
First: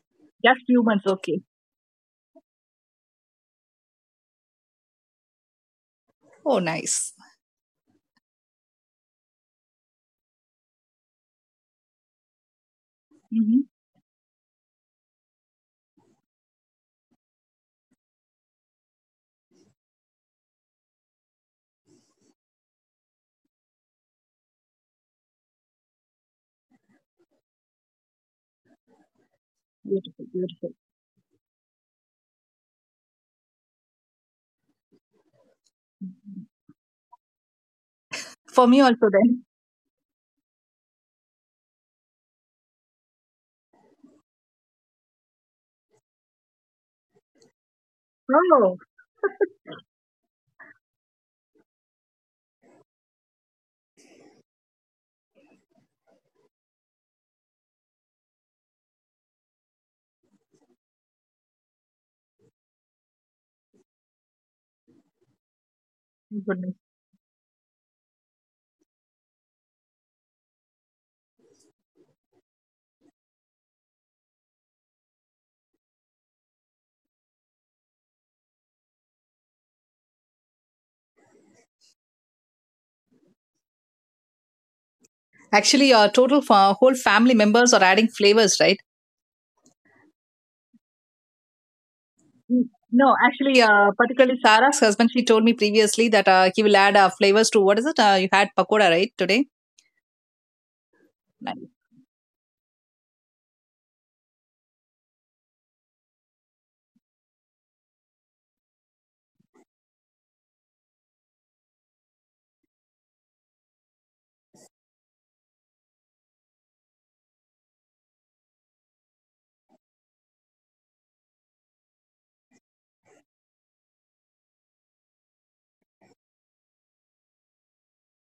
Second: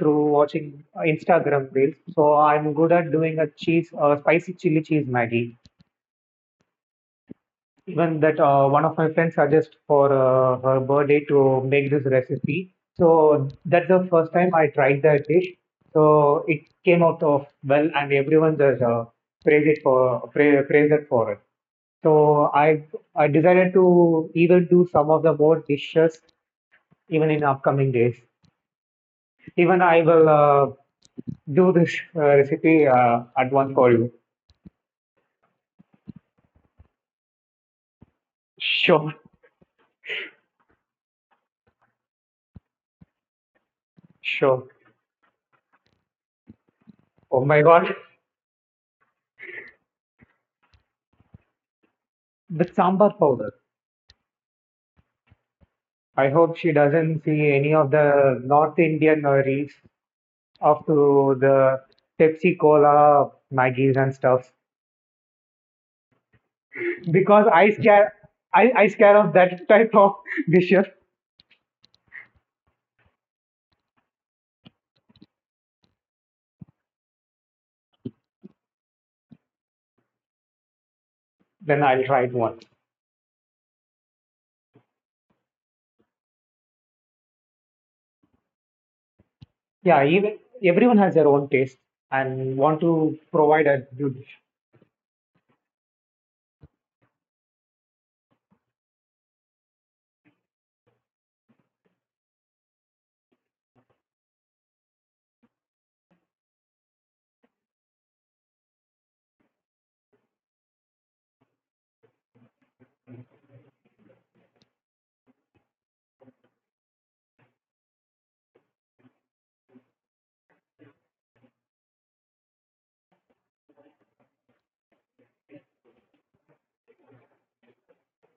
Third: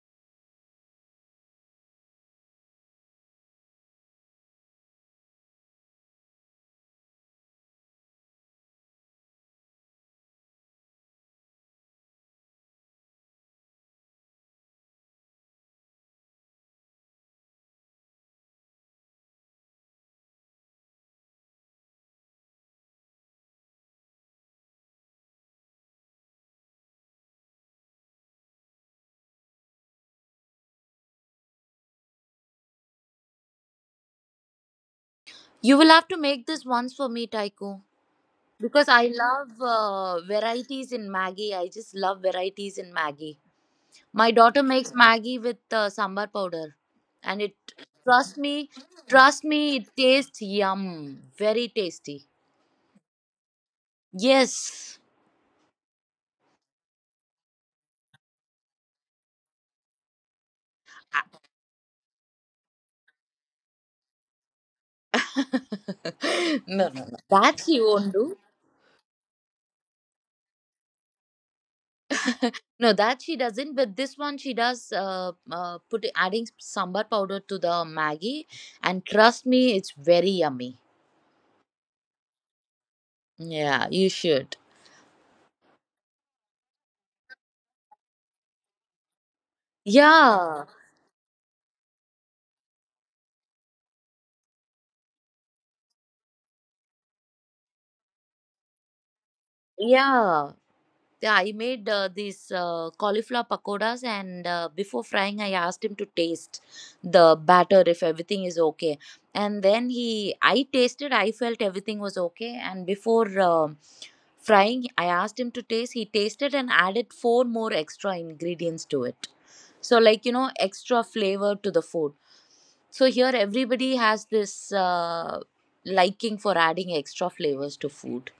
through Just few watching months, okay. Instagram reels. So I'm good at doing a cheese, spicy chili cheese Maggie. Oh, nice. Even that one of my friends suggested for her birthday to make this recipe. So Mm-hmm. that's the first time I tried that dish. So it came out of well, and everyone just praised it for it. So I decided to even do some of the more dishes even in upcoming days. Even I Beautiful, will beautiful. do this recipe at once for you. You will have to make this once for me, Taiko. For me Because also, I Sure, then. love varieties in Maggie. I just love varieties in Maggie. My daughter sure. makes Maggie with sambar powder. And Oh it, my God, trust me, Oh, trust me, it tastes yum. Very tasty. the sambar powder. Yes. I hope she doesn't see any of the North Indian nurseries up to the Pepsi Cola Maggies and stuff. my [laughs] goodness. no, no, no. Because That she won't do. I scare of that type of dishes, No, that she doesn't. But this one she does. Put adding sambar powder to the maggi, and trust me, it's very yummy. then I'll try it once. Yeah, you should. Actually, total for whole family members are adding flavors, right? Yeah, even Yeah, everyone has their own taste and Mm, want no, to actually, provide a good particularly Sarah's husband, she told me previously that he will add flavors to what is it? You had pakoda, right, today? yeah. Yeah, I Nice, made these cauliflower pakodas, and before frying, I asked him to taste the batter if everything is okay. And then I tasted, I felt everything was okay. And before frying, I asked him to taste. He tasted and added four more extra ingredients to it. So, like, extra flavor to the food. So here everybody has this liking for adding extra flavors to food.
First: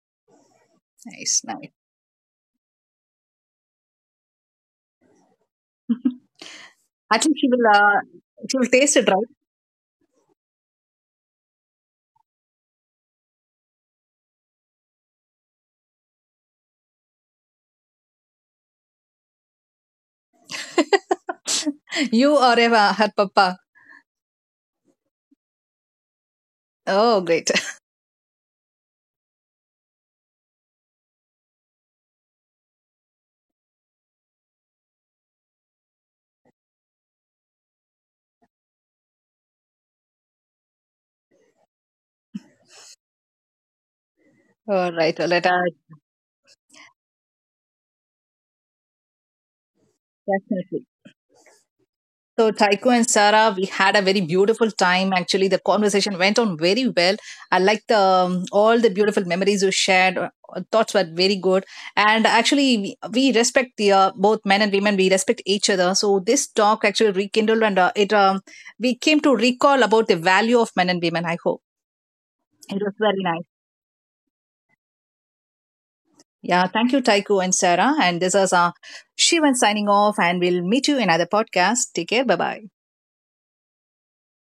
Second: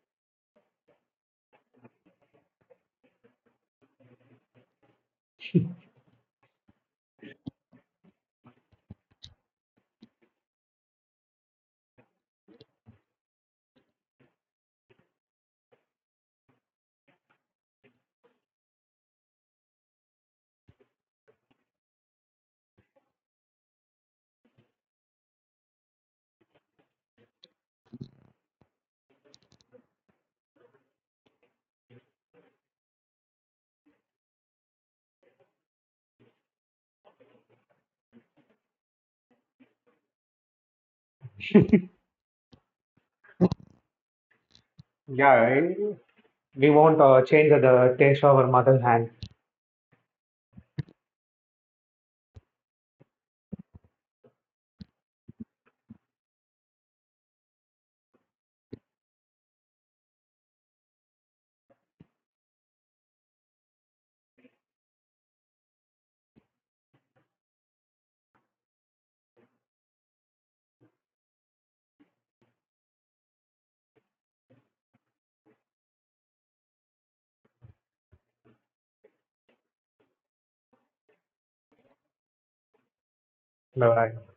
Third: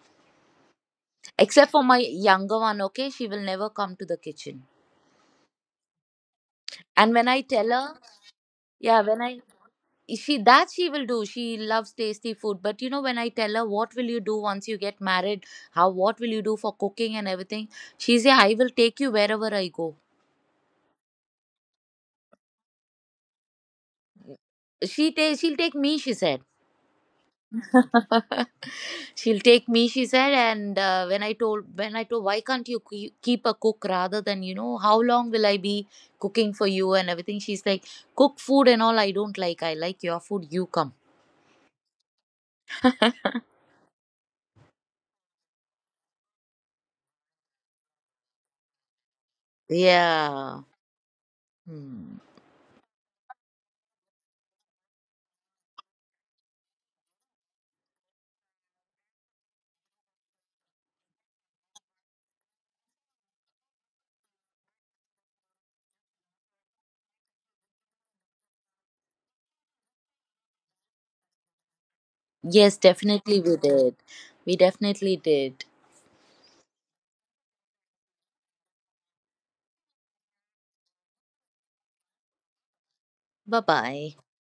nice, Except nice. for my younger one, okay, she will never come to the kitchen. [laughs] And At when least I she will, tell her, she will taste yeah, it, when right? I, she, that she will do. She loves tasty food. But when I tell her what will you do once you get married, how what will you do for cooking and everything, she said, I will take you wherever I go. [laughs] You or Eva, her papa. She she'll take me, she said. Oh, great. [laughs] She'll take me, she said. And when I told, why can't you keep a cook rather than, how long will I be cooking for you and everything? She's like, cook food and all I don't like. I like your food, you come. dish. [laughs] [laughs] [laughs] All right, let her. Yeah, we won't change the taste of our mother hand. Yeah. Hmm. So, Taiko and Sarah, we had a very beautiful time. Actually, the conversation went on very well. I liked the, all the beautiful memories you shared. Thoughts were very good. And actually, we respect the both men and women. We respect each other. So this talk actually rekindled and it we came to recall about the value of men and women. I hope Yes, it was very definitely nice. we did. We definitely did. Yeah, thank you, Taiko and Sarah. And this is Shivan signing off. And we'll meet you in another podcast. Take care. Bye bye. Bye bye. No,